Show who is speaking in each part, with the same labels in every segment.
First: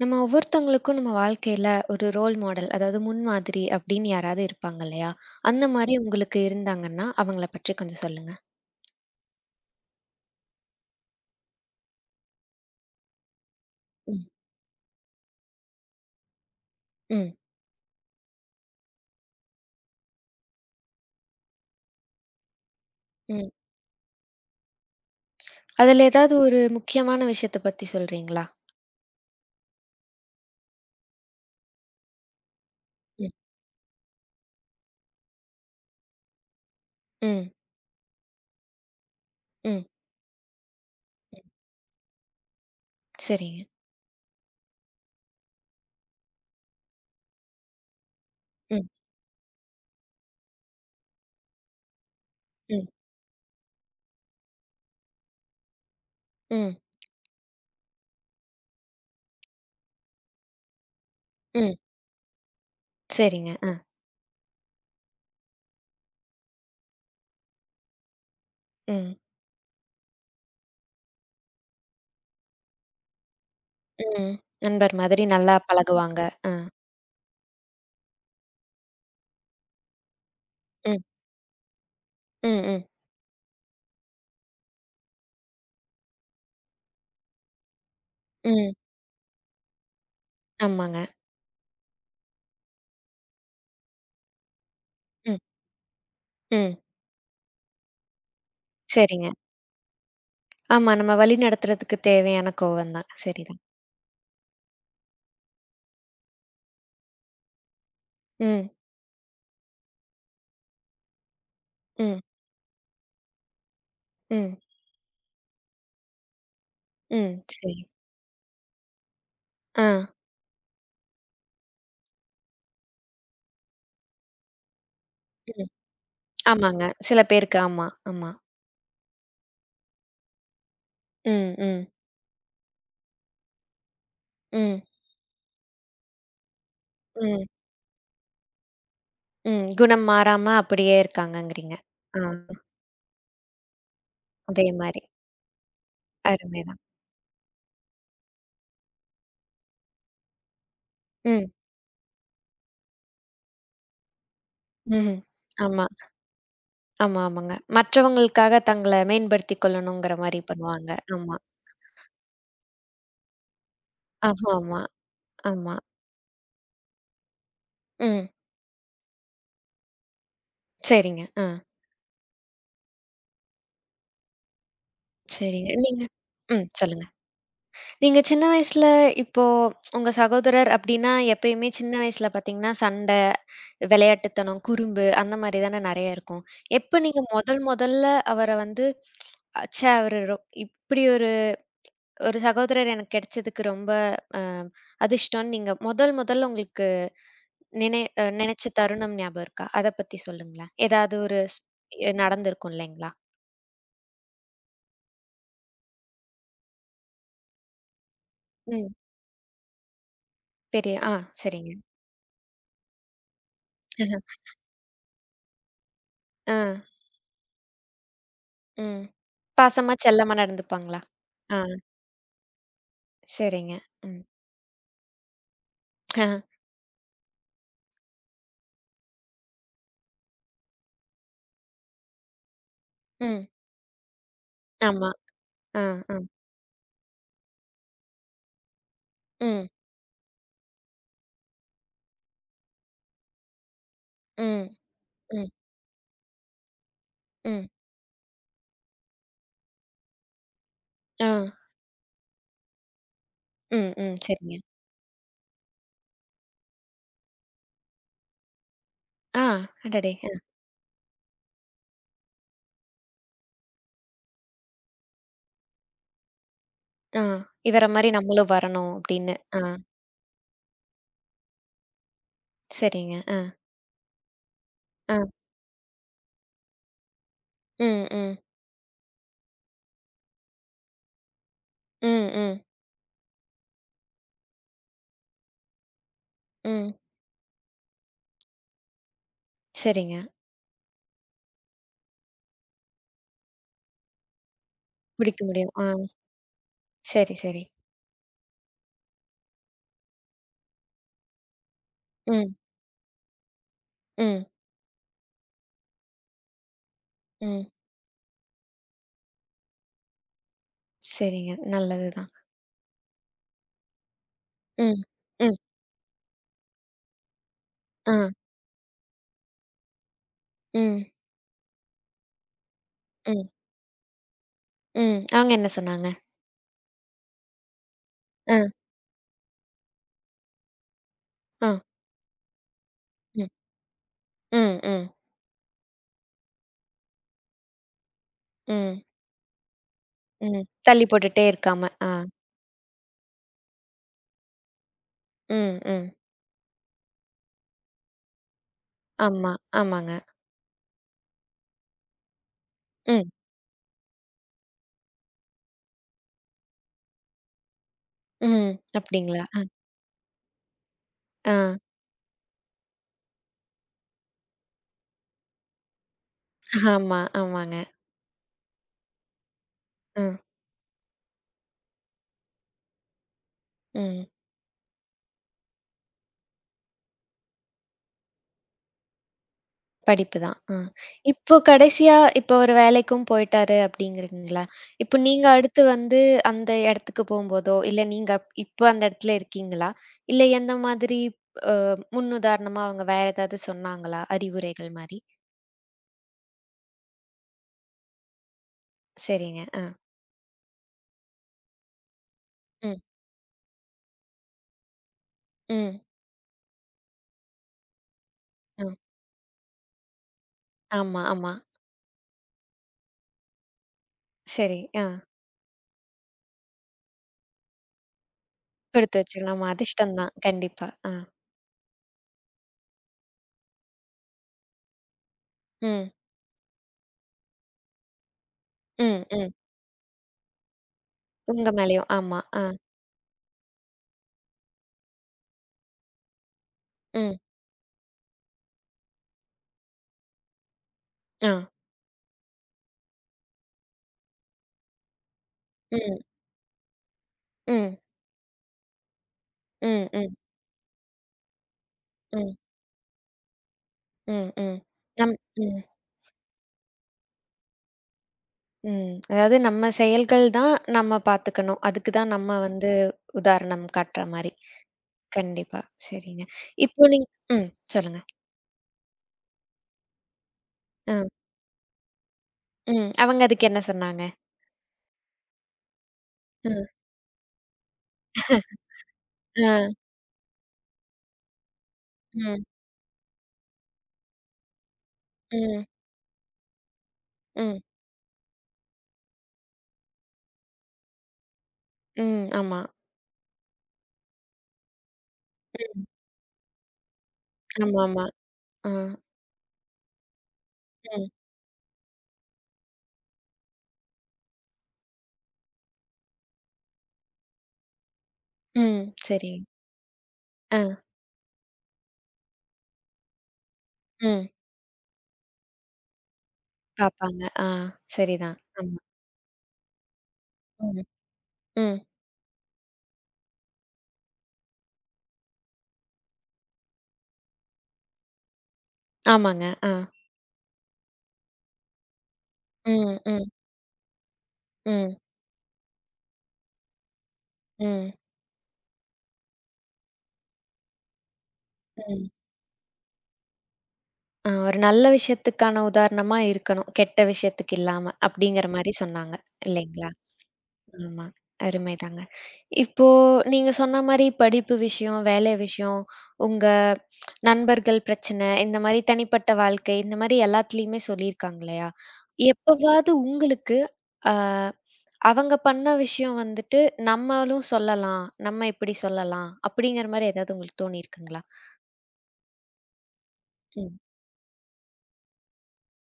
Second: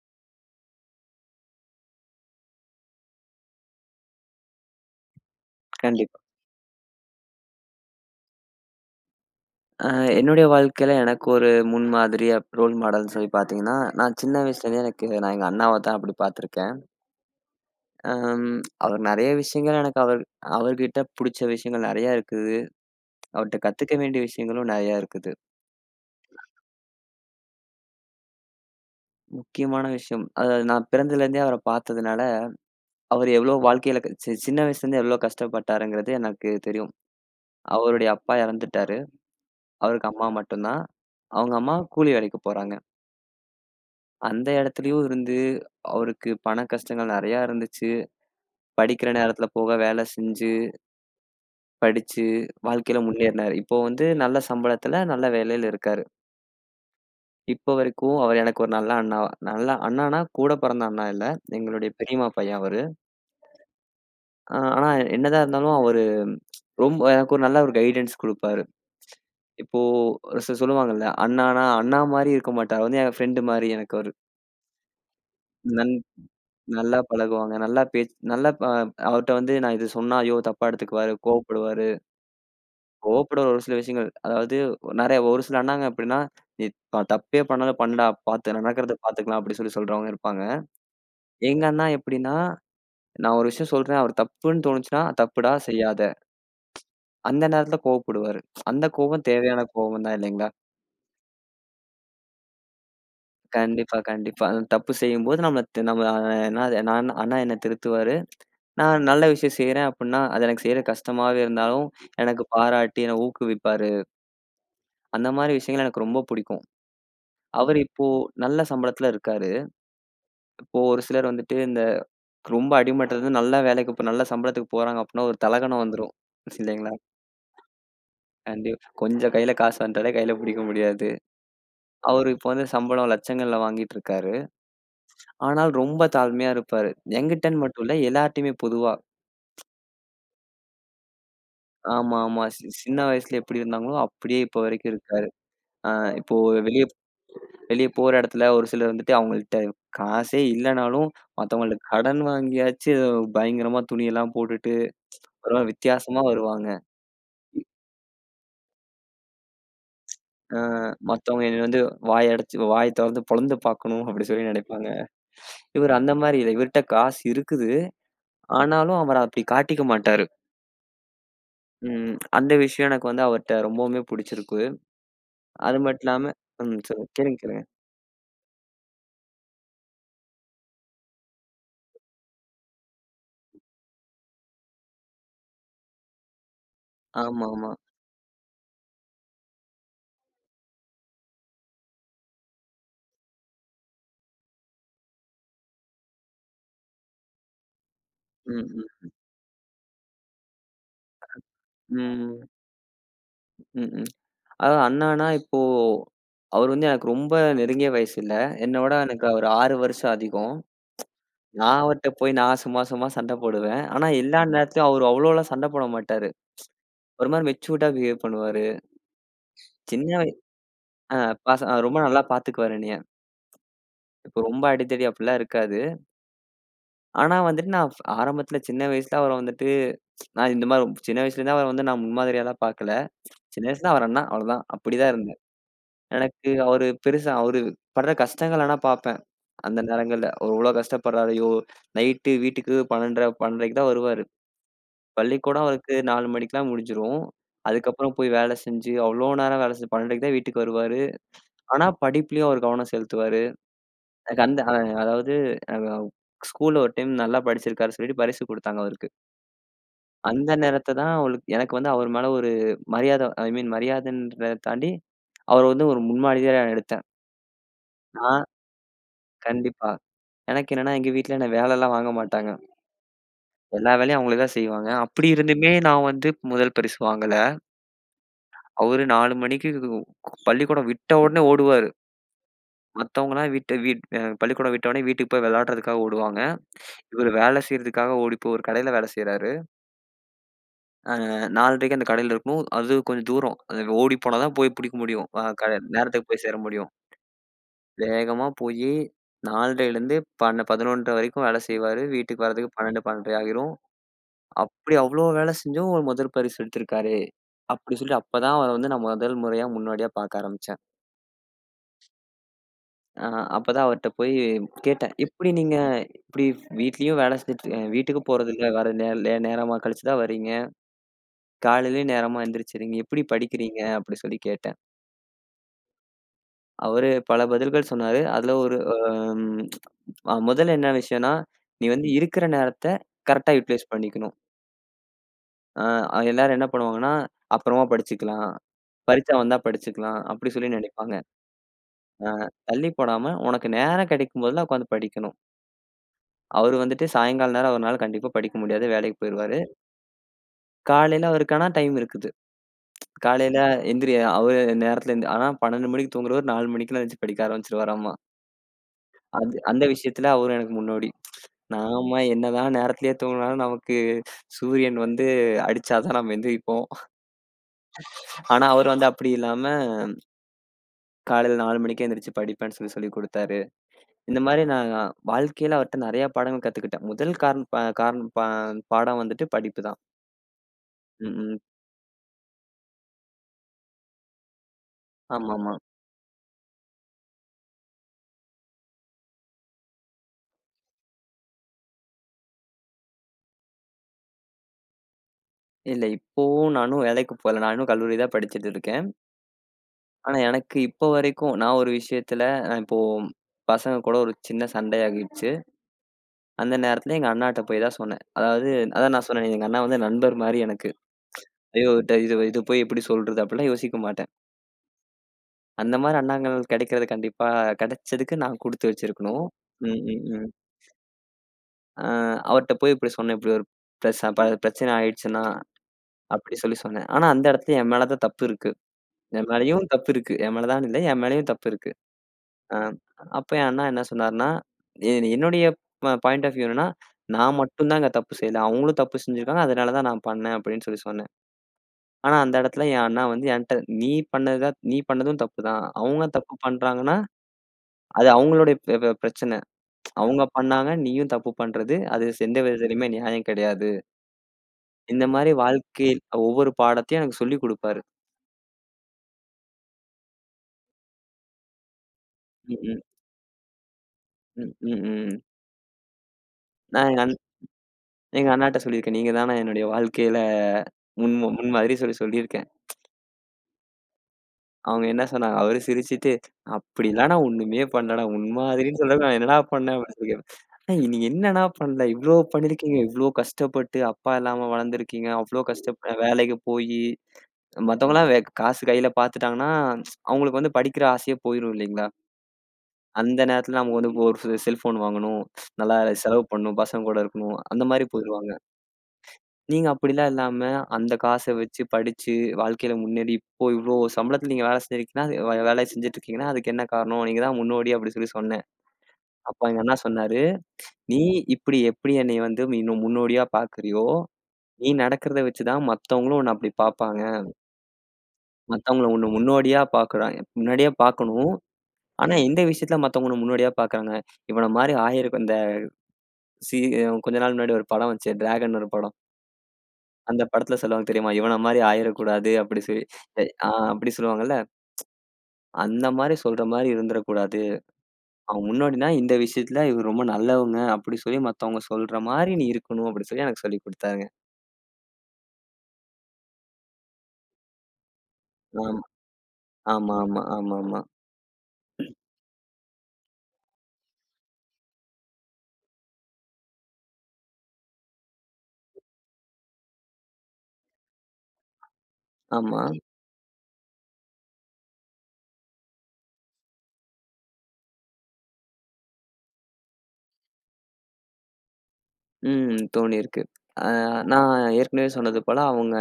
Speaker 1: நம்ம ஒவ்வொருத்தவங்களுக்கும் நம்ம வாழ்க்கையில ஒரு ரோல் மாடல் அதாவது முன்மாதிரி அப்படின்னு யாராவது இருப்பாங்க இல்லையா? அந்த மாரி
Speaker 2: கண்டிப்பா.
Speaker 1: உங்களுக்கு இருந்தாங்கன்னா, அவங்கள பற்றி கொஞ்சம் சொல்லுங்க.
Speaker 2: அ என்னுடைய வாழ்க்கையில எனக்கு ஒரு முன்மாதிரி, ரோல் மாடல்ன்னு சொல்லி பார்த்தீங்கன்னா,
Speaker 1: ம்.
Speaker 2: நான் சின்ன வயசுலேருந்தே நான் எங்க அண்ணாவ தான் அப்படி பார்த்துருக்கேன்.
Speaker 1: ம்.
Speaker 2: அம் அவர் நெறைய விஷயங்கள் எனக்கு அவர்கிட்ட புடிச்ச விஷயங்கள் நெறையா இருக்குது.
Speaker 1: ம்.
Speaker 2: அவர்ட்ட கத்துக்க வேண்டிய விஷயங்களும் நெறையா இருக்குது.
Speaker 1: அதுல ஏதாவது ஒரு முக்கியமான விஷயத்த பத்தி சொல்றீங்களா?
Speaker 2: முக்கியமான விஷயம், அதாவது நான் பிறந்ததுலேருந்தே அவர பார்த்ததுனால,
Speaker 1: ம்.
Speaker 2: அவர் எவ்வளோ வாழ்க்கையில க சி சின்ன வயசுலேருந்து எவ்வளோ கஷ்டப்பட்டாருங்கிறது எனக்கு தெரியும்.
Speaker 1: ம்.
Speaker 2: அவருடைய அப்பா இறந்துட்டாரு.
Speaker 1: ம்.
Speaker 2: அவருக்கு அம்மா மட்டும் தான். அவங்க அம்மா கூலி வேலைக்கு போறாங்க.
Speaker 1: சரிங்க.
Speaker 2: அந்த இடத்துலயும் இருந்து அவருக்கு பண கஷ்டங்கள் நெறையா இருந்துச்சு.
Speaker 1: ம்.
Speaker 2: படிக்கிற நேரத்துல போக, வேலை செஞ்சு, படிச்சு,
Speaker 1: ம்.
Speaker 2: வாழ்க்கையில முன்னேறினாரு. இப்போ வந்து நல்ல சம்பளத்துல, நல்ல வேலையில இருக்காரு.
Speaker 1: ம்.
Speaker 2: இப்போ வரைக்கும் அவர் எனக்கு ஒரு நல்ல அண்ணா. நல்ல அண்ணான்னா, கூட பிறந்த அண்ணா இல்ல.
Speaker 1: ம்.
Speaker 2: எங்களுடைய பெரியம்மா பையன் அவரு.
Speaker 1: சரிங்க.
Speaker 2: ஆனா என்னதான் இருந்தாலும் அவரு ரொம்ப எனக்கு ஒரு நல்ல ஒரு கைடன்ஸ் குடுப்பாரு.
Speaker 1: ம்.
Speaker 2: இப்போ சொல்லுவாங்கல்ல, அண்ணானா அண்ணா மாரி இருக்க மாட்டாரு. வந்து என் ஃப்ரெண்டு மாரி எனக்கு அவரு.
Speaker 1: ம். நண்பர் மாதிரி நல்லா
Speaker 2: நன்
Speaker 1: பழகுவாங்க. அ.
Speaker 2: நல்லா பழகுவாங்க. நல்லா பேச் நல்லா ப அவர்ட்ட வந்து நான் இது சொன்னா, ஐயோ! தப்பா
Speaker 1: ம்.
Speaker 2: எடுத்துக்குவாரு, கோவப்படுவாரு.
Speaker 1: ம். ம்.
Speaker 2: கோவப்படுற ஒரு சில விஷயங்கள். அதாவது நெறைய ஒரு சில அண்ணாங்க எப்டின்னா, "நீ தப்பே பண்ணாத பண்ணுடா, பார்த்து
Speaker 1: ம்.
Speaker 2: நடக்கிறத பார்த்துக்கலாம்" அப்டி சொல்லி சொல்றவங்க இருப்பாங்க.
Speaker 1: ஆமாங்க.
Speaker 2: எங்க அண்ணா எப்டின்னா, நான் ஒரு விஷயம் சொல்றேன், அவர் தப்புன்னு தோணுச்சுன்னா,
Speaker 1: ம்.
Speaker 2: "தப்புடா செய்யாத."
Speaker 1: ம்.
Speaker 2: அந்த நேரத்துல கோவப்படுவாரு. அந்த கோவம்
Speaker 1: சரிங்க.
Speaker 2: தேவையான கோவம் தான் இல்லைங்களா?
Speaker 1: ஆமா. நம்ம வழி நடத்துறதுக்கு தேவையான கோவம் தான். சரிதான்.
Speaker 2: கண்டிப்பா, கண்டிப்பா. அந்த தப்பு செய்யும்போது நம்மள நம்ம அண்ணா நான் அண்ணா என்ன திருத்துவாரு.
Speaker 1: ம்.
Speaker 2: நான் நல்ல விஷயம் செய்றேன் அப்டின்னா, அது எனக்கு செய்ற கஷ்டமாவே இருந்தாலும்,
Speaker 1: ம்.
Speaker 2: எனக்கு பாராட்டி என்ன ஊக்குவிப்பாரு.
Speaker 1: ம்.
Speaker 2: அந்த மாரி விஷயங்கள் எனக்கு ரொம்ப புடிக்கும்.
Speaker 1: ம். சரி.
Speaker 2: அவரு இப்போ நல்ல சம்பளத்துல இருக்காரு.
Speaker 1: ஆ.
Speaker 2: இப்போ ஒரு சிலர் வந்துட்டு இந்த ரொம்ப அடிமட்டத்துலருந்து நல்ல வேலைக்கு இப்போ நல்ல சம்பளத்துக்கு போறாங்க அப்டின்னா ஒரு
Speaker 1: ம்.
Speaker 2: தலகனம் வந்துரும்.
Speaker 1: ஆமாங்க.
Speaker 2: இல்லைங்களா?
Speaker 1: சில பேருக்கு ஆமா, ஆமா.
Speaker 2: அண்ட் கொஞ்சம் கையில காசு வந்துட்டாலே கையில புடிக்க முடியாது.
Speaker 1: ம், ம்,
Speaker 2: அவரு இப்போ வந்து சம்பளம் லட்சங்கள்ல வாங்கிட்டு இருக்காரு.
Speaker 1: ம்,
Speaker 2: ஆனால் ரொம்ப தாழ்மையா இருப்பாரு.
Speaker 1: ம்,
Speaker 2: என்கிட்டன்னு மட்டும் இல்ல எல்லார்ட்டயுமே பொதுவா.
Speaker 1: ம். குணம் மாறாம அப்படியே இருக்காங்கங்கிறீங்க.
Speaker 2: ஆமா,
Speaker 1: ஆ.
Speaker 2: ஆமா. சின்ன வயசுல எப்டி இருந்தாங்களோ அப்டியே இப்போ
Speaker 1: அதே
Speaker 2: வரைக்கும்
Speaker 1: மாரி.
Speaker 2: இருக்காரு. ஆ இப்போ
Speaker 1: அருமைதான்.
Speaker 2: வெளிய வெளிய போற இடத்துல ஒரு சிலர் வந்துட்டு அவங்கள்ட்ட காசே இல்லனாலும்
Speaker 1: ம்,
Speaker 2: மத்தவங்கள்ட்ட கடன் வாங்கியாச்சு பயங்கரமா துணியெல்லாம் போட்டுட்டு
Speaker 1: ம்ஹ்ம்.
Speaker 2: ஒரு
Speaker 1: ஆமா,
Speaker 2: வித்தியாசமா வருவாங்க.
Speaker 1: ஆமா, ஆமாங்க. மற்றவங்களுக்காக தங்கள மேம்படுத்திக் கொள்ளணுங்கிற மாரி
Speaker 2: ஆ
Speaker 1: பண்ணுவாங்க. ஆமா.
Speaker 2: மத்தவங்க என்ன வந்து வாய அடைச்சு வாய தொறந்து பொளந்து பார்க்கணும் அப்படி சொல்லி
Speaker 1: ஆமா, ஆமா,
Speaker 2: நெனைப்பாங்க.
Speaker 1: ஆமா.
Speaker 2: இவரு அந்த மாரி இல்ல. இவர்ட்ட காசு இருக்குது.
Speaker 1: ம்.
Speaker 2: ஆனாலும் அவர் அப்படி காட்டிக்க மாட்டாரு.
Speaker 1: சரிங்க. ஆ.
Speaker 2: ம். அந்த விஷயம் எனக்கு வந்து அவர்ட்ட ரொம்பவுமே புடிச்சிருக்கு.
Speaker 1: சரிங்க.
Speaker 2: அது
Speaker 1: நீங்க
Speaker 2: மட்டும் இல்லாம
Speaker 1: ம்.
Speaker 2: ம்.
Speaker 1: சொல்லுங்க.
Speaker 2: சொல்லுங்க. கேளுங்க, கேளுங்க.
Speaker 1: நீங்க சின்ன வயசுல இப்போ உங்க சகோதரர் அப்டின்னா, எப்பயுமே சின்ன வயசுல பார்த்தீங்கன்னா, சண்டை, விளையாட்டுத்தனம், குறும்பு அந்த மாரி தானே நெறைய இருக்கும். எப்ப நீங்க முதல்
Speaker 2: ஆமாமா.
Speaker 1: முதல்ல அவர வந்து, "அச்சே! அவரு ரொ "இப்டி ஒரு ஒரு சகோதரர் எனக்கு கிடைச்சதுக்கு ரொம்ப அ அதிர்ஷ்டம்னு" நீங்க முதல் முதல்ல உங்களுக்கு
Speaker 2: ம்,
Speaker 1: நினைச்ச
Speaker 2: ம்,
Speaker 1: தருணம் ஞாபகம் இருக்கா? அத பத்தி சொல்லுங்களேன். ஏதாவது ஒரு ஸ்
Speaker 2: ம்,
Speaker 1: நடந்திருக்கும் இல்லைங்களா?
Speaker 2: ம், ம். அதாவது அண்ணானா இப்போ அவர் வந்து எனக்கு ரொம்ப நெருங்கிய வயசு இல்ல.
Speaker 1: ம்.
Speaker 2: என்னோட எனக்கு ஒரு 6 வருஷம் அதிகம்.
Speaker 1: பெரிய சரிங்க.
Speaker 2: நான் அவர்ட்ட போய் நான் சும்மா சும்மா சண்டை போடுவேன். ஆனா எல்லா நேரத்துலயும் அவரு அவ்வளோலாம் சண்டை போட மாட்டாரு.
Speaker 1: ஆ.
Speaker 2: ஒரு மாரி மெச்சூர்டா பிஹேவ் பண்ணுவாரு.
Speaker 1: ம். பாசமா,
Speaker 2: சின்ன வய
Speaker 1: செல்லமா நடந்துப்பாங்களா?
Speaker 2: ஆ
Speaker 1: ஆ.
Speaker 2: பாச அ ரொம்ப நல்லா பாத்துக்குவாரு என்னைய.
Speaker 1: சரிங்க. ம்.
Speaker 2: இப்போ ரொம்ப அடிதடி அப்படிலாம் இருக்காது.
Speaker 1: ஆ,
Speaker 2: ஆனா வந்துட்டு நான் ஆரம்பத்துல சின்ன வயசுல அவர வந்துட்டு நான் இந்த மாரி சின்ன வயசுலேருந்து அவர வந்து நான் முன்மாதிரியாலாம் பாக்கல.
Speaker 1: ம்.
Speaker 2: சின்ன வயசுல அவர் அண்ணா அவ்வளோதான்.
Speaker 1: ஆமா.
Speaker 2: அப்படிதான் இருந்தேன்.
Speaker 1: ஆ, ஆ.
Speaker 2: எனக்கு அவரு பெருசா அவரு படுற கஷ்டங்கள் ஆனா பாப்பேன்.
Speaker 1: ம்,
Speaker 2: அந்த நேரங்கள்ல. அவர் இவ்வளோ கஷ்டப்படுறாரு. ஐயோ! நைட்டு வீட்டுக்கு 12:30க்கு தான் வருவாரு.
Speaker 1: ம், ம்,
Speaker 2: பள்ளிக்கூடம் அவருக்கு 4 மணிக்கெல்லாம் முடிஞ்சிரும்.
Speaker 1: ம்.
Speaker 2: அதுக்கப்புறம் போய் வேலை செஞ்சு அவ்வளோ நேரம் வேலை செஞ்சு 12:00க்கு தான் வீட்டுக்கு வருவாரு.
Speaker 1: ஆ.
Speaker 2: ஆனா படிப்புலயும் அவர் கவனம் செலுத்துவாரு.
Speaker 1: ம், ம்.
Speaker 2: எனக்கு அந்த
Speaker 1: சரிங்க.
Speaker 2: அதாவது அ ஸ்கூல்ல ஒரு டைம் நல்லா படிச்சிருக்காருன்னு சொல்லிட்டு பரிசு குடுத்தாங்க அவருக்கு.
Speaker 1: ஆ, அடடே!
Speaker 2: அந்த நேரத்த தான் அவளுக்கு எனக்கு வந்து அவர் மேல ஒரு மரியாதை ஐ மீன் மரியாதைன்றத தாண்டி அவர வந்து ஒரு முன்மாதிரியா எடுத்தேன்.
Speaker 1: ஆ. இவர மாரி
Speaker 2: நான்
Speaker 1: நம்மளும் வரணும் அப்படின்னு. ஆ,
Speaker 2: கண்டிப்பா. எனக்கு என்னன்னா எங்க வீட்ல என்ன வேலைலாம் வாங்க மாட்டாங்க.
Speaker 1: சரிங்க. ஆ,
Speaker 2: எல்லா வேலையும் அவங்களே தான் செய்வாங்க.
Speaker 1: ஆ.
Speaker 2: அப்படி இருந்துமே நான் வந்து முதல் பரிசு வாங்கல.
Speaker 1: ம், ம்,
Speaker 2: அவரு 4 மணிக்கு பள்ளிக்கூடம் விட்ட உடனே ஓடுவாரு.
Speaker 1: ம், ம்,
Speaker 2: மத்தவங்கலாம் வீட்ட வீட் அ பள்ளிக்கூடம் விட்ட உடனே வீட்டுக்கு போய் விளையாடுறதுக்காக ஓடுவாங்க.
Speaker 1: ம்.
Speaker 2: இவரு வேலை செய்றதுக்காக ஓடி போய் ஒரு கடையில வேலை செய்றாரு.
Speaker 1: சரிங்க.
Speaker 2: அ 4:30க்கு அந்த கடையில இருக்கணும். அது கொஞ்சம் தூரம். அது ஓடி போனா தான் போய் பிடிக்க முடியும்.
Speaker 1: பிடிக்க
Speaker 2: அ க
Speaker 1: முடியும். ஆ,
Speaker 2: நேரத்துக்கு போய் சேர முடியும்.
Speaker 1: சரி, சரி.
Speaker 2: வேகமா போயி 4:30லேருந்து பன்ன 11:30 வரைக்கும் வேலை செய்வாரு. வீட்டுக்கு
Speaker 1: ம்,
Speaker 2: வரதுக்கு 12, 12:30 ஆகிரும்.
Speaker 1: ம்,
Speaker 2: அப்படி அவ்வளோ வேலை செஞ்சும் ஒரு முதல் பரிசு எடுத்திருக்காரு.
Speaker 1: ம்.
Speaker 2: அப்படி சொல்லி அப்ப தான் அவர வந்து நான் முதல் முறையா முன்னோடியா பார்க்க ஆரம்பிச்சேன்.
Speaker 1: சரிங்க. நல்லதுதான்.
Speaker 2: அ அப்ப தான் அவர்ட்ட போய்
Speaker 1: ம்,
Speaker 2: கேட்டேன். "எப்படி
Speaker 1: ம்,
Speaker 2: நீங்க இப்படி வீட்லயும் வேலை செஞ்சுட்டு
Speaker 1: ஆ,
Speaker 2: வீட்டுக்கு போறதில்ல, வர நே லே நேரமா கழிச்சு தான் வர்றீங்க.
Speaker 1: ம்,
Speaker 2: காலையிலயும் நேரமா எந்திரிச்சுறீங்க. எப்படி
Speaker 1: ம்,
Speaker 2: படிக்கிறீங்க?" அப்படி சொல்லி கேட்டேன்.
Speaker 1: ம். அவங்க என்ன சொன்னாங்க?
Speaker 2: அவரு பல பதில்கள் சொன்னாரு. அதுல
Speaker 1: ஆ,
Speaker 2: ஒரு அ ம் அ முதல்ல என்ன விஷயம்னா,
Speaker 1: ஆ.
Speaker 2: நீ வந்து இருக்கிற நேரத்த
Speaker 1: ம்,
Speaker 2: கரெக்ட்டா யுட்டிலைஸ் பண்ணிக்கணும்.
Speaker 1: ம், ம்,
Speaker 2: எல்லாரும் என்ன பண்ணுவாங்கன்னா, அப்புறமா படிச்சுக்கலாம்.
Speaker 1: ம்,
Speaker 2: பரீட்சை வந்தா படிச்சுக்கலாம். அப்படி
Speaker 1: ம்.
Speaker 2: சொல்லி
Speaker 1: தள்ளி
Speaker 2: நினைப்பாங்க.
Speaker 1: போட்டுட்டே இருக்காம. ஆ.
Speaker 2: அ தள்ளி போடாம உனக்கு நேரம் கிடைக்கும் போதெல்லாம் உட்காந்து படிக்கணும்.
Speaker 1: ம், ம்.
Speaker 2: அவரு வந்துட்டு சாயங்கால நேரம் அவருனால கண்டிப்பா படிக்க முடியாது. வேலைக்கு
Speaker 1: ஆமா,
Speaker 2: போயிருவாரு.
Speaker 1: ஆமாங்க.
Speaker 2: காலையில அவருக்கு ஆனா டைம் இருக்குது.
Speaker 1: ம்,
Speaker 2: காலையில எந்திரி அவரு நேரத்துல எந் ஆனா 12 மணிக்கு தூங்குறவரு 4 மணிக்கெல்லாம் எந்திரிச்சு படிக்க ஆரம்பிச்சுருவாராமா.
Speaker 1: ம். அப்டிங்களா?
Speaker 2: அது அந்த விஷயத்துல அவரு எனக்கு முன்னோடி.
Speaker 1: ஆ.
Speaker 2: நாம என்னதான் நேரத்திலேயே தூங்குனாலும் நமக்கு சூரியன் வந்து அடிச்சா தான் நம்ம எந்திரிப்போம்.
Speaker 1: ஆமா, ஆமாங்க.
Speaker 2: ஆனா அவரு வந்து அப்படி இல்லாம
Speaker 1: ம்,
Speaker 2: காலையில 4 மணிக்கே எந்திரிச்சு படிப்பேன்னு சொல்லி சொல்லிக் குடுத்தாரு.
Speaker 1: ம்.
Speaker 2: இந்த மாரி நான் வாழ்க்கையில அவர்ட்ட நெறைய பாடங்கள் கத்துக்கிட்டேன். முதல் காரண் ப காரண் ப பாடம் வந்துட்டு படிப்பு தான்.
Speaker 1: படிப்பு தான். இப்போ
Speaker 2: ம்.
Speaker 1: கடைசியா இப்போ ஒரு வேலைக்கும் போயிட்டாரு அப்டிங்கிறீங்களா? இப்போ நீங்க
Speaker 2: ஆமாமா.
Speaker 1: அடுத்து வந்து அந்த இடத்துக்கு போம்போதோ, இல்ல நீங்க இப்ப அந்த இடத்துல இருக்கீங்களா? இல்ல எந்த மாதிரி அ முன்னுதாரணமா அவங்க வேற ஏதாவது சொன்னாங்களா? அறிவுரைகள் மாரி?
Speaker 2: இல்ல இப்பவும் நானும் வேலைக்கு போல. நான் இன்னும் கல்லூரி தான் படிச்சுட்டு இருக்கேன்.
Speaker 1: சரிங்க.
Speaker 2: ஆனா எனக்கு இப்போ வரைக்கும் நான் ஒரு விஷயத்துல நான் இப்போ
Speaker 1: ம்,
Speaker 2: பசங்க கூட ஒரு சின்ன சண்டையாகிடுச்சு.
Speaker 1: ம்,
Speaker 2: அந்த நேரத்துல எங்க அண்ணாட்ட போய் தான் சொன்னேன். அதாவது
Speaker 1: ம்.
Speaker 2: அதான் நான் சொன்னேனே, எங்க அண்ணா வந்து நண்பர் மாரி எனக்கு.
Speaker 1: ஆமா, ஆமா.
Speaker 2: ஐயோ! இது இது போய் எப்படி சொல்றது? அப்படிலாம் யோசிக்க மாட்டேன்.
Speaker 1: சரி. ஆ.
Speaker 2: அந்த மாரி அண்ணாங்கள் கிடைக்கிறது கண்டிப்பா கிடைச்சதுக்கு நான் குடுத்து
Speaker 1: குடுத்து
Speaker 2: வச்சிருக்கணும்.
Speaker 1: வச்சிடலாம். நம்ம
Speaker 2: ம்,
Speaker 1: அதிர்ஷ்டம்
Speaker 2: ம்,
Speaker 1: தான்.
Speaker 2: ம்.
Speaker 1: கண்டிப்பா. ஆ.
Speaker 2: அ அவர்ட்ட போய் இப்படி சொன்னேன். இப்படி ஒரு பிரச்சனை ஆயிடுச்சுன்னா,
Speaker 1: ம்.
Speaker 2: அப்படி சொல்லி சொன்னேன். ஆனா அந்த இடத்துல என் மேல தான் தப்பு இருக்கு.
Speaker 1: ம்,
Speaker 2: என்
Speaker 1: ம்.
Speaker 2: மேலயும் தப்பு இருக்கு. என் மேல தான் இல்ல, என் மேலயும் தப்பு
Speaker 1: உங்க
Speaker 2: இருக்கு.
Speaker 1: மேலயும். ஆமா. ஆ.
Speaker 2: ஆ. அப்ப என் அண்ணா என்ன சொன்னாருன்னா, என்னுடைய பாயிண்ட் ஆஃப் வியூ என்னன்னா,
Speaker 1: ம்.
Speaker 2: நான் மட்டும் தாங்க தப்பு செய்யல. அவங்களும் தப்பு செஞ்சிருக்காங்க. அதனால தான் நான் பண்ணேன் அப்படின்னு சொல்லி சொன்னேன்.
Speaker 1: ஆ.
Speaker 2: ஆனா அந்த இடத்துல என் அண்ணா வந்து என்ட்ட நீ பண்ணது தான் நீ பண்ணதும் தப்பு தான்.
Speaker 1: ம்.
Speaker 2: அவங்க தப்பு பண்றாங்கன்னா,
Speaker 1: ம்.
Speaker 2: அது அவங்களுடைய பெ பெ பிரச்சனை.
Speaker 1: ம். ம்.
Speaker 2: அவங்க பண்ணாங்க. நீயும் தப்பு பண்றது. அது
Speaker 1: ம்.
Speaker 2: எந்த விதத்திலயுமே நியாயம் கிடையாது.
Speaker 1: ம். ம்.
Speaker 2: இந்த
Speaker 1: நம்
Speaker 2: மாரி
Speaker 1: ம்.
Speaker 2: வாழ்க்கையில் ஒவ்வொரு பாடத்தையும் எனக்கு சொல்லிக் குடுப்பாரு.
Speaker 1: ம். அதாவது நம்ம செயல்கள் தான் நம்ம பாத்துக்கணும். அதுக்கு தான் நம்ம
Speaker 2: ம்,
Speaker 1: வந்து
Speaker 2: ம்,
Speaker 1: உதாரணம் காட்டுற மாரி.
Speaker 2: ம், ம். ம்.
Speaker 1: கண்டிப்பா. சரிங்க. இப்போ
Speaker 2: நான் எங்க
Speaker 1: நீங்க
Speaker 2: அண்
Speaker 1: ம். சொல்லுங்க.
Speaker 2: எங்க அண்ணாட்ட சொல்லியிருக்கேன். நீங்க தான என்னுடைய வாழ்க்கையில
Speaker 1: ஆ.
Speaker 2: முன்மாதிரி சொல்லி சொல்லியிருக்கேன்.
Speaker 1: ம். அவங்க அதுக்கு என்ன சொன்னாங்க?
Speaker 2: அவங்க என்ன சொன்னாங்க? அவரு சிரிச்சுட்டு,
Speaker 1: ம்.
Speaker 2: "அப்படிலாம் நான் ஒண்ணுமே பண்ணலடா. உன் மாதிரின்னு சொல்றப்ப நான் என்னடா
Speaker 1: ஆ.
Speaker 2: பண்ணேன்?" அப்படின்னு சொல்லி கேப்பேன். "அண்ணா நீங்க என்னண்ணா பண்ணல? இவ்ளோ
Speaker 1: ம்.
Speaker 2: பண்ணியிருக்கீங்க. இவ்ளோ கஷ்டப்பட்டு அப்பா இல்லாம வளர்ந்துருக்கீங்க. அவ்ளோ
Speaker 1: ம்.
Speaker 2: கஷ்டப்ப வேலைக்கு போயி"
Speaker 1: ம்.
Speaker 2: மத்தவங்கலாம் காசு கையில பாத்துட்டாங்கன்னா, அவங்களுக்கு வந்து படிக்கிற ஆசையே போயிரும் இல்லைங்களா?
Speaker 1: ம். ஆமா.
Speaker 2: அந்த நேரத்துல நமக்கு வந்து ஒரு செல்ஃபோன் வாங்கணும். நல்லா
Speaker 1: ம்.
Speaker 2: செலவு பண்ணணும். பசங்க கூட இருக்கணும். அந்த மாரி
Speaker 1: ஆமாமா.
Speaker 2: போயிருவாங்க.
Speaker 1: ஆ.
Speaker 2: நீங்க அப்படிலாம் இல்லாம, அந்த
Speaker 1: ம்.
Speaker 2: காச வச்சு படிச்சு, வாழ்க்கையில முன்னேறி இப்போ இவ்ளோ சம்பளத்தில நீங்க வேலை செஞ்சிருக்கீங்கன்னா, அது வேலை செஞ்சுட்டுருக்கீங்கன்னா, அதுக்கு என்ன காரணம்? நீங்க தான் முன்னோடி அப்படி சொல்லி சொன்னேன்.
Speaker 1: ம். சரி.
Speaker 2: அப்ப எங்க அண்ணா சொன்னாரு,
Speaker 1: ஆ.
Speaker 2: "நீ இப்படி எப்படி என்னைய வந்து இன்னும் முன்னோடியா பார்க்கிறியோ,
Speaker 1: ம்.
Speaker 2: நீ நடக்கிறத வச்சு தான் மத்தவங்களும் உன்ன அப்படி பார்ப்பாங்க.
Speaker 1: பாப்பாங்க. ஆ. சரிதான். ஆமா.
Speaker 2: மத்தவங்கள உன்ன முன்னோடியா பார்க்குறாங்க முன்னாடியே
Speaker 1: ம்.
Speaker 2: பார்க்கணும்.
Speaker 1: ம்.
Speaker 2: ஆனா எந்த விஷயத்துல மத்தவங்க உன்ன முன்னோடியா பார்க்குறாங்க? இவன மாரி ஆயிரம்" இந்த சி கொஞ்ச நாள் முன்னாடி ஒரு படம் வந்துச்சே, டிராகன் ஒரு படம்.
Speaker 1: ஆமாங்க. ஆ.
Speaker 2: அந்த படத்துல சொல்லுவாங்க தெரியுமா? இவன மாரி ஆயிரக்கூடாது அப்படி சொல்லி
Speaker 1: ம், ம்,
Speaker 2: எ- ஆ அப்படி சொல்லுவாங்கல்ல.
Speaker 1: ம்,
Speaker 2: அந்த மாரி சொல்ற மாரி இருந்துறக்கூடாது.
Speaker 1: ம்,
Speaker 2: அவன் முன்னாடினா இந்த விஷயத்துல இவரு ரொம்ப நல்லவங்க அப்படி சொல்லி மத்தவங்க சொல்ற
Speaker 1: ம்.
Speaker 2: மாரி நீ இருக்கணும் அப்படி சொல்லி எனக்கு சொல்லிக் குடுத்தாங்க.
Speaker 1: ஆ ஒரு நல்ல விஷயத்துக்கான உதாரணமா இருக்கணும். கெட்ட விஷயத்துக்கு இல்லாம, அப்படிங்கிற மாரி
Speaker 2: ஆமா,
Speaker 1: சொன்னாங்க. இல்லைங்களா?
Speaker 2: ஆமா, ஆமா, ஆமாமா. ஆமா.
Speaker 1: ஆமா. அருமைதாங்க. இப்போ நீங்க சொன்ன மாரி படிப்பு விஷயம், வேலை விஷயம், உங்க நண்பர்கள் பிரச்சனை, இந்த மாரி தனிப்பட்ட வாழ்க்கை, இந்த மாரி எல்லாத்துலயுமே சொல்லியிருக்காங்க இல்லையா?
Speaker 2: ஆமா
Speaker 1: எப்பவாவது உங்களுக்கு அ அவங்க பண்ண விஷயம் வந்துட்டு, நம்மளும் சொல்லலாம், நம்ம இப்படி சொல்லலாம், அப்படிங்கிற மாரி ஏதாவது உங்களுக்கு தோணியிருக்குங்களா?
Speaker 2: ம். தோணியிருக்கு. அ
Speaker 1: ம்.
Speaker 2: நான் ஏற்கனவே சொன்னது போல அவங்க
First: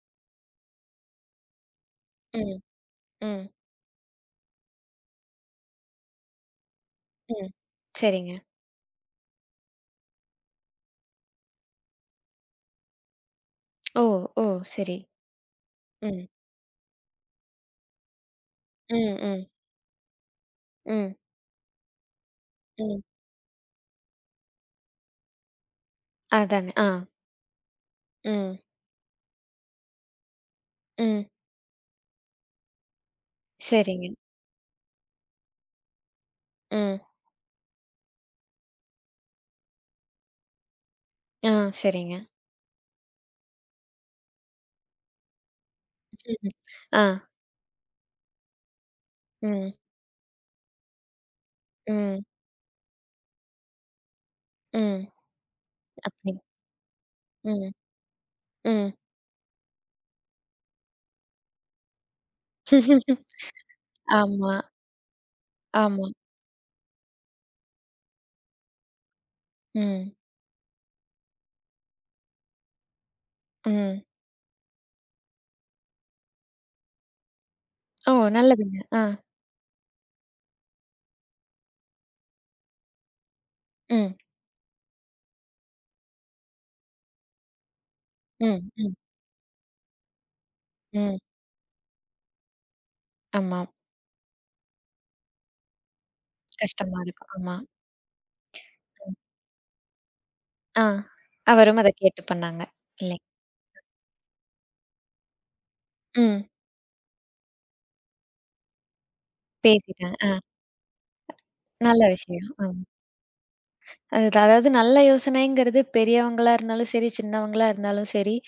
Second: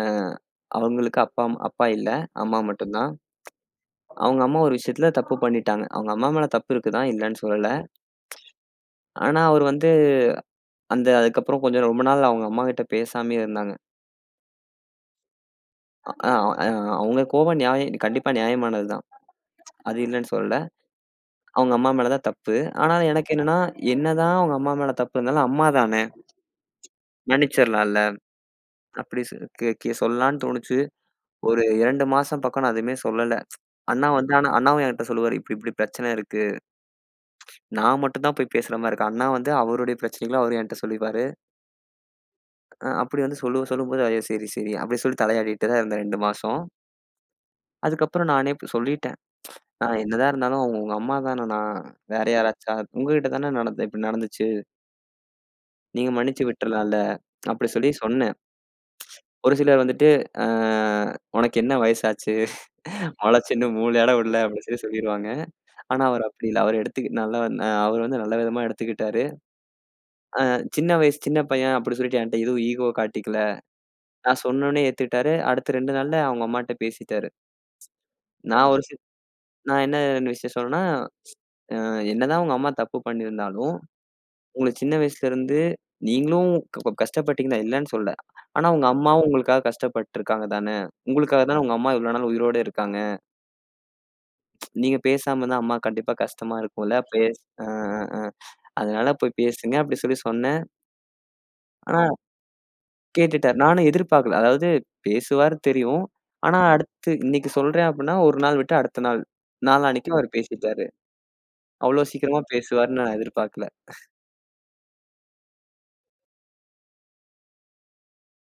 Speaker 2: அவங்களுக்கு அப்பா அப்பா இல்ல.
Speaker 1: ம்.
Speaker 2: அம்மா மட்டும் தான்.
Speaker 1: ம்.
Speaker 2: அவங்க அம்மா ஒரு விஷயத்துல தப்பு பண்ணிட்டாங்க. அவங்க அம்மா மேல தப்பு இருக்கு தான், இல்லன்னு
Speaker 1: ம்.
Speaker 2: சொல்லல.
Speaker 1: சரிங்க.
Speaker 2: ஆனா அவரு வந்து அந்த அதுக்கப்புறம் கொஞ்சம் ரொம்ப நாள் அவங்க அம்மாகிட்ட பேசாமயே இருந்தாங்க.
Speaker 1: ஓ! ஓ! சரி. ம்.
Speaker 2: அ அ அவங்க கோவம் கண்டிப்பா நியாயமானது
Speaker 1: ம்.
Speaker 2: தான்.
Speaker 1: ம்.
Speaker 2: அது இல்லன்னு சொல்லல.
Speaker 1: ம்.
Speaker 2: அவங்க அம்மா மேல தான் தப்பு. ஆனா
Speaker 1: ம்.
Speaker 2: எனக்கு என்னன்னா, என்னதான் அவங்க அம்மா மேல தப்பு இருந்தாலும், அம்மா தானே!
Speaker 1: அதாங்க. ஆ.
Speaker 2: மன்னிச்சிரலாம்ல.
Speaker 1: ம்.
Speaker 2: அப்படி சொ கே கே சொல்லலான்னு தோணுச்சு.
Speaker 1: ம்.
Speaker 2: ஒரு 2 மாசம் பக்கம் நான் எதுவுமே சொல்லல. அண்ணா
Speaker 1: சரிங்க.
Speaker 2: வந்து ஆனா அண்ணாவும் என்கிட்ட சொல்லுவாரு, "இப்படி இப்படி பிரச்சனை இருக்கு.
Speaker 1: ம்.
Speaker 2: நான் மட்டும் தான் போய் பேசுற மாரி இருக்கு." அண்ணா வந்து அவருடைய பிரச்சனைகள அவரு என்கிட்ட சொல்லிப்பாரு.
Speaker 1: ஆ சரிங்க.
Speaker 2: அப்படி வந்து சொல்லும்போது, ஐயோ! சரி, சரி. அப்படி சொல்லி தலையாடிட்டு தான் இருந்தேன் 2
Speaker 1: ம்ஹ்ம்.
Speaker 2: மாசம்.
Speaker 1: ஆ.
Speaker 2: அதுக்கப்புறம் நானே சொல்லிட்டேன்.
Speaker 1: ம்.
Speaker 2: ஆ என்னதான் இருந்தாலும் அவங்க உங்க அம்மா தானண்ணா.
Speaker 1: ம்.
Speaker 2: வேற யாராச்சா? உங்ககிட்ட தான நடந்து இப்படி நடந்துச்சு.
Speaker 1: ம்.
Speaker 2: நீங்க
Speaker 1: அப்படி.
Speaker 2: மன்னிச்சு விட்டுறலாம்ல. அப்படி
Speaker 1: ம்.
Speaker 2: சொல்லி சொன்னேன்.
Speaker 1: ம்.
Speaker 2: ஒரு சிலர் வந்துட்டு, ஆ "உனக்கு என்ன வயசாச்சு? முளைச்சு இன்னும் மூளை இடம் விடல"
Speaker 1: ஆமா,
Speaker 2: அப்படின்னு சொல்லி சொல்லிருவாங்க. ஆனா
Speaker 1: ஆமா.
Speaker 2: அவர் அப்படி இல்ல. அவர் வந்து நல்ல விதமா எடுத்துக்கிட்டாரு.
Speaker 1: ம்.
Speaker 2: ஆ சின்ன வயசு சின்ன பையன் அப்படி சொல்லிட்டு என்ட்ட எதுவும் ஈகோ காட்டிக்கல.
Speaker 1: ம்.
Speaker 2: நான் சொன்னோனே ஏத்துக்கிட்டாரு. அடுத்த 2 நாள்ல அவங்க அம்மாட்ட பேசிட்டாரு.
Speaker 1: ஓ!
Speaker 2: நான்
Speaker 1: நல்லதுங்க.
Speaker 2: ஒரு சி
Speaker 1: ஆ.
Speaker 2: நான் என்ன விஷயம் சொன்னேன்னா, "என்னதான் உங்க அம்மா தப்பு பண்ணியிருந்தாலும்,
Speaker 1: ம்.
Speaker 2: உங்கள சின்ன வயசுலருந்து நீங்களும் கஷ்டப்பட்டீங்க தான் இல்லன்னு சொல்லல. ஆனா
Speaker 1: ம்.
Speaker 2: உங்க
Speaker 1: ம்.
Speaker 2: அம்மாவும் உங்களுக்காக கஷ்டப்பட்டுருக்காங்க தானே!
Speaker 1: ம்.
Speaker 2: உங்களுக்காக தானே உங்க அம்மா இவ்ளோ நாள் உயிரோட இருக்காங்க.
Speaker 1: ஆமா.
Speaker 2: நீங்க பேசாம இருந்தா அம்மாக்கு கண்டிப்பா கஷ்டமா இருக்கும்ல.
Speaker 1: கஷ்டமா இருக்கும்.
Speaker 2: பேஸ்
Speaker 1: ஆமா.
Speaker 2: அ, அ, அ. அதனால போய் பேசுங்க அப்டி சொல்லி சொன்னேன்.
Speaker 1: ஆ. அவரும் அத
Speaker 2: ஆனா
Speaker 1: கேட்டு பண்ணாங்க. இல்லை.
Speaker 2: கேட்டுட்டாரு. நானும் எதிர்பார்க்கல. அதாவது பேசுவாரு தெரியும்.
Speaker 1: ம்.
Speaker 2: ஆனா அடுத்து இன்னைக்கு சொல்றேன் அப்டின்னா, ஒரு நாள் விட்டு அடுத்த நாள். நாளான்னைக்கு
Speaker 1: பேசிட்டாங்க.
Speaker 2: அவரு
Speaker 1: ஆ.
Speaker 2: பேசிட்டாரு. அவ்ளோ
Speaker 1: நல்ல
Speaker 2: சீக்கிரமா
Speaker 1: விஷயம். ஆமா.
Speaker 2: பேசுவாருன்னு நான் எதிர்பார்க்கல.
Speaker 1: அது அதாவது நல்ல யோசனைங்கிறது பெரியவங்களா இருந்தாலும் சரி, சின்னவங்களா இருந்தாலும் சரி, ம்.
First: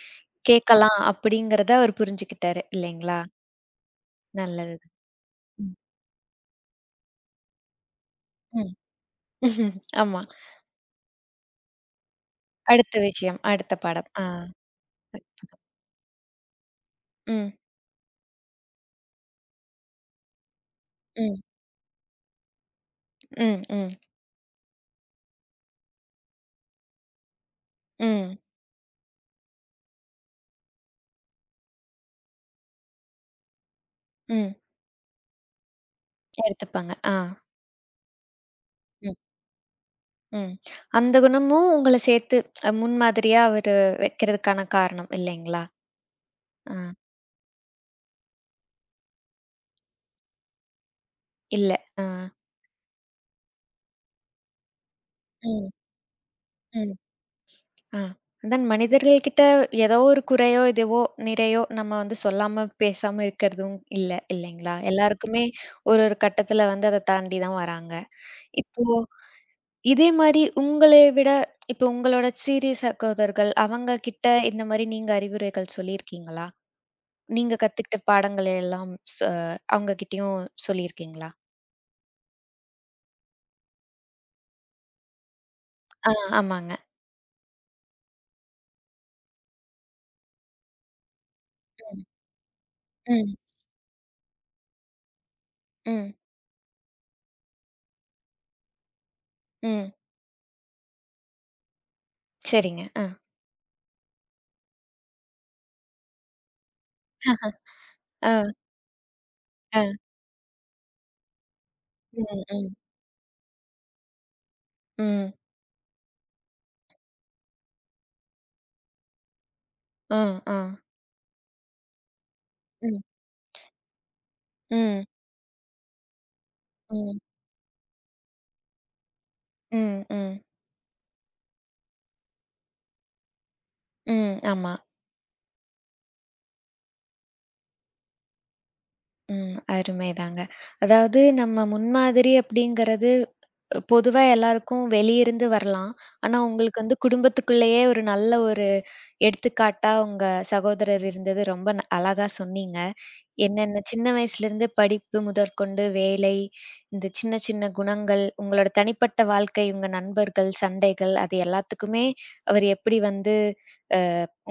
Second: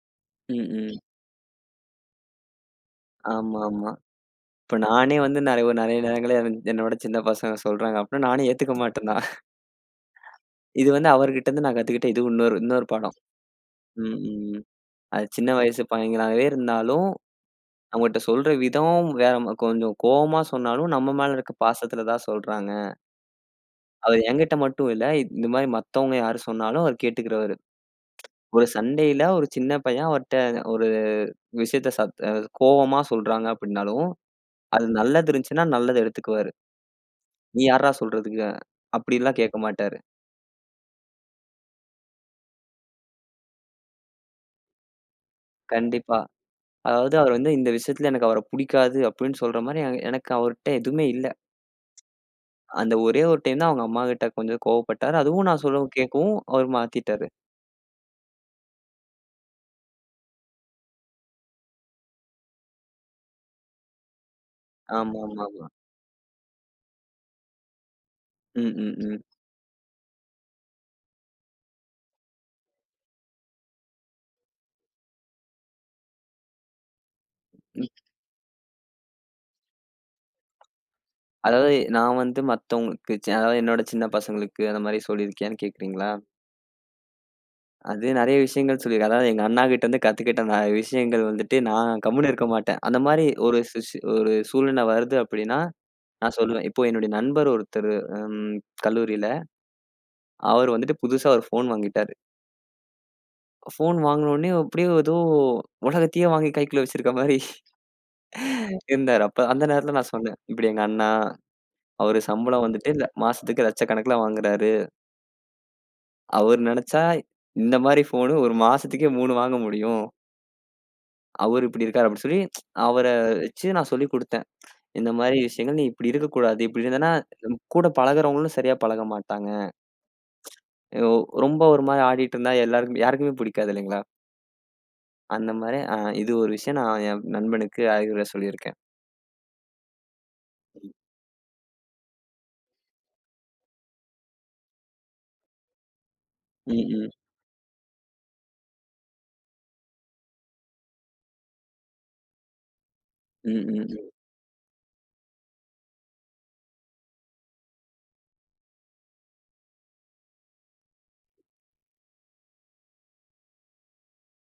Speaker 2: ம், ம்.
Speaker 1: கேட்கலாம் அப்படிங்கிறத அவர் புரிஞ்சுக்கிட்டாரு இல்லைங்களா?
Speaker 2: ஆமாமா.
Speaker 1: நல்லது.
Speaker 2: இப்ப நானே வந்து நெறைய
Speaker 1: ம்.
Speaker 2: நெறைய நேரங்கள்ல என்னோட சின்ன பசங்க சொல்றாங்க அப்டின்னா, நானே
Speaker 1: ம்.
Speaker 2: ஏத்துக்க மாட்டேன் தான்.
Speaker 1: ஆமா.
Speaker 2: இது வந்து அவர்கிட்ட இருந்து நான் கத்துக்கிட்ட இது இன்னொரு இன்னொரு
Speaker 1: அடுத்த
Speaker 2: பாடம்.
Speaker 1: விஷயம், அடுத்த பாடம்.
Speaker 2: ம்,
Speaker 1: ஆ.
Speaker 2: ம். அது சின்ன வயசு பையங்களாவே இருந்தாலும்,
Speaker 1: ம்.
Speaker 2: அவங்கட்ட சொல்ற விதம் வேற கொஞ்சம் கோவமா சொன்னாலும், நம்ம மேல
Speaker 1: ம்.
Speaker 2: இருக்க பாசத்துல தான் சொல்றாங்க.
Speaker 1: ம். ம்.
Speaker 2: அவர் என்கிட்ட மட்டும் இல்ல, இந்த மாரி மத்தவங்க யாரு சொன்னாலும் அவர் கேட்டுக்கிறவரு.
Speaker 1: ம்.
Speaker 2: ஒரு சண்டையில ஒரு சின்ன பையன் அவர்ட்ட ஒரு விஷயத்த சத் அ கோவமா சொல்றாங்க அப்டின்னாலும்,
Speaker 1: ம்.
Speaker 2: அது நல்லது இருந்துச்சுன்னா நல்லத எடுத்துக்குவாரு.
Speaker 1: எடுத்துப்பாங்க. ஆ.
Speaker 2: "நீ யார்றா சொல்றதுக்கு?"
Speaker 1: ம்.
Speaker 2: அப்டிலாம் கேட்க மாட்டாரு.
Speaker 1: ம். அந்த குணமும் உங்கள சேர்த்து முன்மாதிரியா அவரு வைக்கிறதுக்கான காரணம் இல்லைங்களா?
Speaker 2: கண்டிப்பா.
Speaker 1: ஆ.
Speaker 2: அதாவது அவர் வந்து இந்த விஷயத்துல எனக்கு அவர புடிக்காது அப்படின்னு சொல்ற மாரி எனக்கு அவர்ட்ட எதுவுமே இல்ல.
Speaker 1: இல்ல. ஆ.
Speaker 2: அந்த ஒரே ஒரு டைம் தான் அவங்க அம்மாகிட்ட கொஞ்சம் கோவப்பட்டாரு. அதுவும் நான்
Speaker 1: ம்.
Speaker 2: சொல்லவும் கேட்கவும் அவர்
Speaker 1: ம்.
Speaker 2: மாத்திட்டாரு.
Speaker 1: ஆ. அதான் மனிதர்கள் கிட்ட ஏதோ ஒரு குறையோ, இதுவோ, நிறையோ நம்ம வந்து சொல்லாம, பேசாம இருக்கிறதும் இல்ல, இல்லைங்களா? எல்லாருக்குமே
Speaker 2: ஆமாமாமா.
Speaker 1: ஒரு ஒரு கட்டத்துல வந்து அத தாண்டி தான் வராங்க.
Speaker 2: ம்,
Speaker 1: இப்போ
Speaker 2: ம், ம்.
Speaker 1: இதே மாரி உங்களை விட இப்போ உங்களோட சீரிய சகோதரர்கள் அவங்க கிட்ட இந்த மாரி நீங்க அறிவுரைகள் சொல்லியிருக்கீங்களா? நீங்க
Speaker 2: ம்.
Speaker 1: கத்துக்கிட்ட பாடங்கள் எல்லாம் அவங்க கிட்டயும் சொல்லியிருக்கீங்களா?
Speaker 2: அதாவது நான் வந்து மத்தவங்களுக்கு அதாவது என்னோட சின்ன பசங்களுக்கு அந்த மாரி சொல்லியிருக்கியான்னு கேட்கிறீங்களா?
Speaker 1: ஆ ஆமாங்க.
Speaker 2: அது நெறைய விஷயங்கள் சொல்லியிருக்கேன். அதாவது எங்க அண்ணாகிட்ட இருந்து கத்துக்கிட்ட நெறைய விஷயங்கள் வந்துட்டு நான்
Speaker 1: ம்,
Speaker 2: கம்முன்னு இருக்க மாட்டேன். அந்த மாரி
Speaker 1: ம்,
Speaker 2: ஒரு ஒரு சூழ்நிலை வருது அப்படின்னா,
Speaker 1: ம்,
Speaker 2: நான் சொல்லுவேன். இப்போ என்னுடைய நண்பர் ஒருத்தரு ம் கல்லூரியில
Speaker 1: ம்.
Speaker 2: அவரு வந்துட்டு புதுசா ஒரு ஃபோன் வாங்கிட்டாரு.
Speaker 1: சரிங்க. ஆ.
Speaker 2: ஃபோன் வாங்குன உடனே அப்படியே ஏதோ உலகத்தையே வாங்கி கைக்குள்ள வச்சிருக்க மாரி
Speaker 1: ஆ,
Speaker 2: இருந்தாரு. அப்ப அந்த
Speaker 1: ஆ.
Speaker 2: நேரத்துல நான் சொன்னேன், "இப்படி எங்க அண்ணா, அவரு
Speaker 1: ம்,
Speaker 2: சம்பளம்
Speaker 1: ம்,
Speaker 2: வந்துட்டு மாசத்துக்கு லட்சக்கணக்குல வாங்குறாரு.
Speaker 1: ம்.
Speaker 2: அவரு நெனச்சா இந்த மாரி ஃபோனு ஒரு மாசத்துக்கே 3 வாங்க முடியும்.
Speaker 1: ஆ, ஆ.
Speaker 2: அவரு இப்படி இருக்காரு." அப்படி சொல்லி
Speaker 1: ம்.
Speaker 2: அவர வச்சு நான் சொல்லிக் குடுத்தேன்.
Speaker 1: ம்.
Speaker 2: இந்த மாரி விஷயங்கள் நீ இப்படி இருக்கக்கூடாது. இப்படி இருந்தன்னா
Speaker 1: ம்.
Speaker 2: கூட பழகுறவங்களும் சரியா பழக மாட்டாங்க.
Speaker 1: ம். ம்.
Speaker 2: ஒ ரொம்ப ஒரு மாரி ஆடிட்டு இருந்தா எல்லாருக்கும் யாருக்குமே பிடிக்காது இல்லைங்களா?
Speaker 1: ம். ஆமா.
Speaker 2: அந்த மாரி இது ஒரு விஷயம் நான் என் நண்பனுக்கு அறிவுரை சொல்லியிருக்கேன்.
Speaker 1: ம். அருமைதாங்க. அதாவது நம்ம முன்மாதிரி அப்படிங்கிறது பொதுவா எல்லாருக்கும் வெளியிருந்து வரலாம். ஆனா,
Speaker 2: ம்,
Speaker 1: உங்களுக்கு வந்து
Speaker 2: ம்.
Speaker 1: குடும்பத்துக்குள்ளேயே ஒரு நல்ல ஒரு எடுத்துக்காட்டா உங்க சகோதரர் இருந்தது ரொம்ப அழகா சொன்னீங்க.
Speaker 2: ம், ம்,
Speaker 1: என்னென்ன சின்ன
Speaker 2: ம்,
Speaker 1: வயசுலேருந்து படிப்பு முதற்கொண்டு வேலை, இந்த சின்ன சின்ன குணங்கள், உங்களோட தனிப்பட்ட வாழ்க்கை, உங்க நண்பர்கள், சண்டைகள் அது எல்லாத்துக்குமே அவர் எப்படி வந்து அ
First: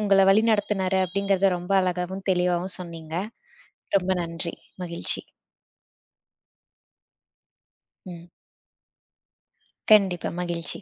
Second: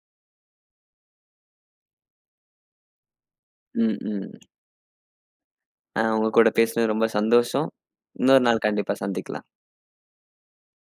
Speaker 1: உங்கள வழிநடத்துனாரு அப்படிங்கிறத ரொம்ப அழகாவும், தெளிவாவும் சொன்னீங்க.
Speaker 2: ம்,
Speaker 1: ரொம்ப
Speaker 2: ம்.
Speaker 1: நன்றி. மகிழ்ச்சி.
Speaker 2: உங்க கூட பேசினது ரொம்ப சந்தோஷம்.
Speaker 1: ம்.
Speaker 2: இன்னொரு நாள் கண்டிப்பா சந்திக்கலாம்.
Speaker 1: கண்டிப்பா. மகிழ்ச்சி.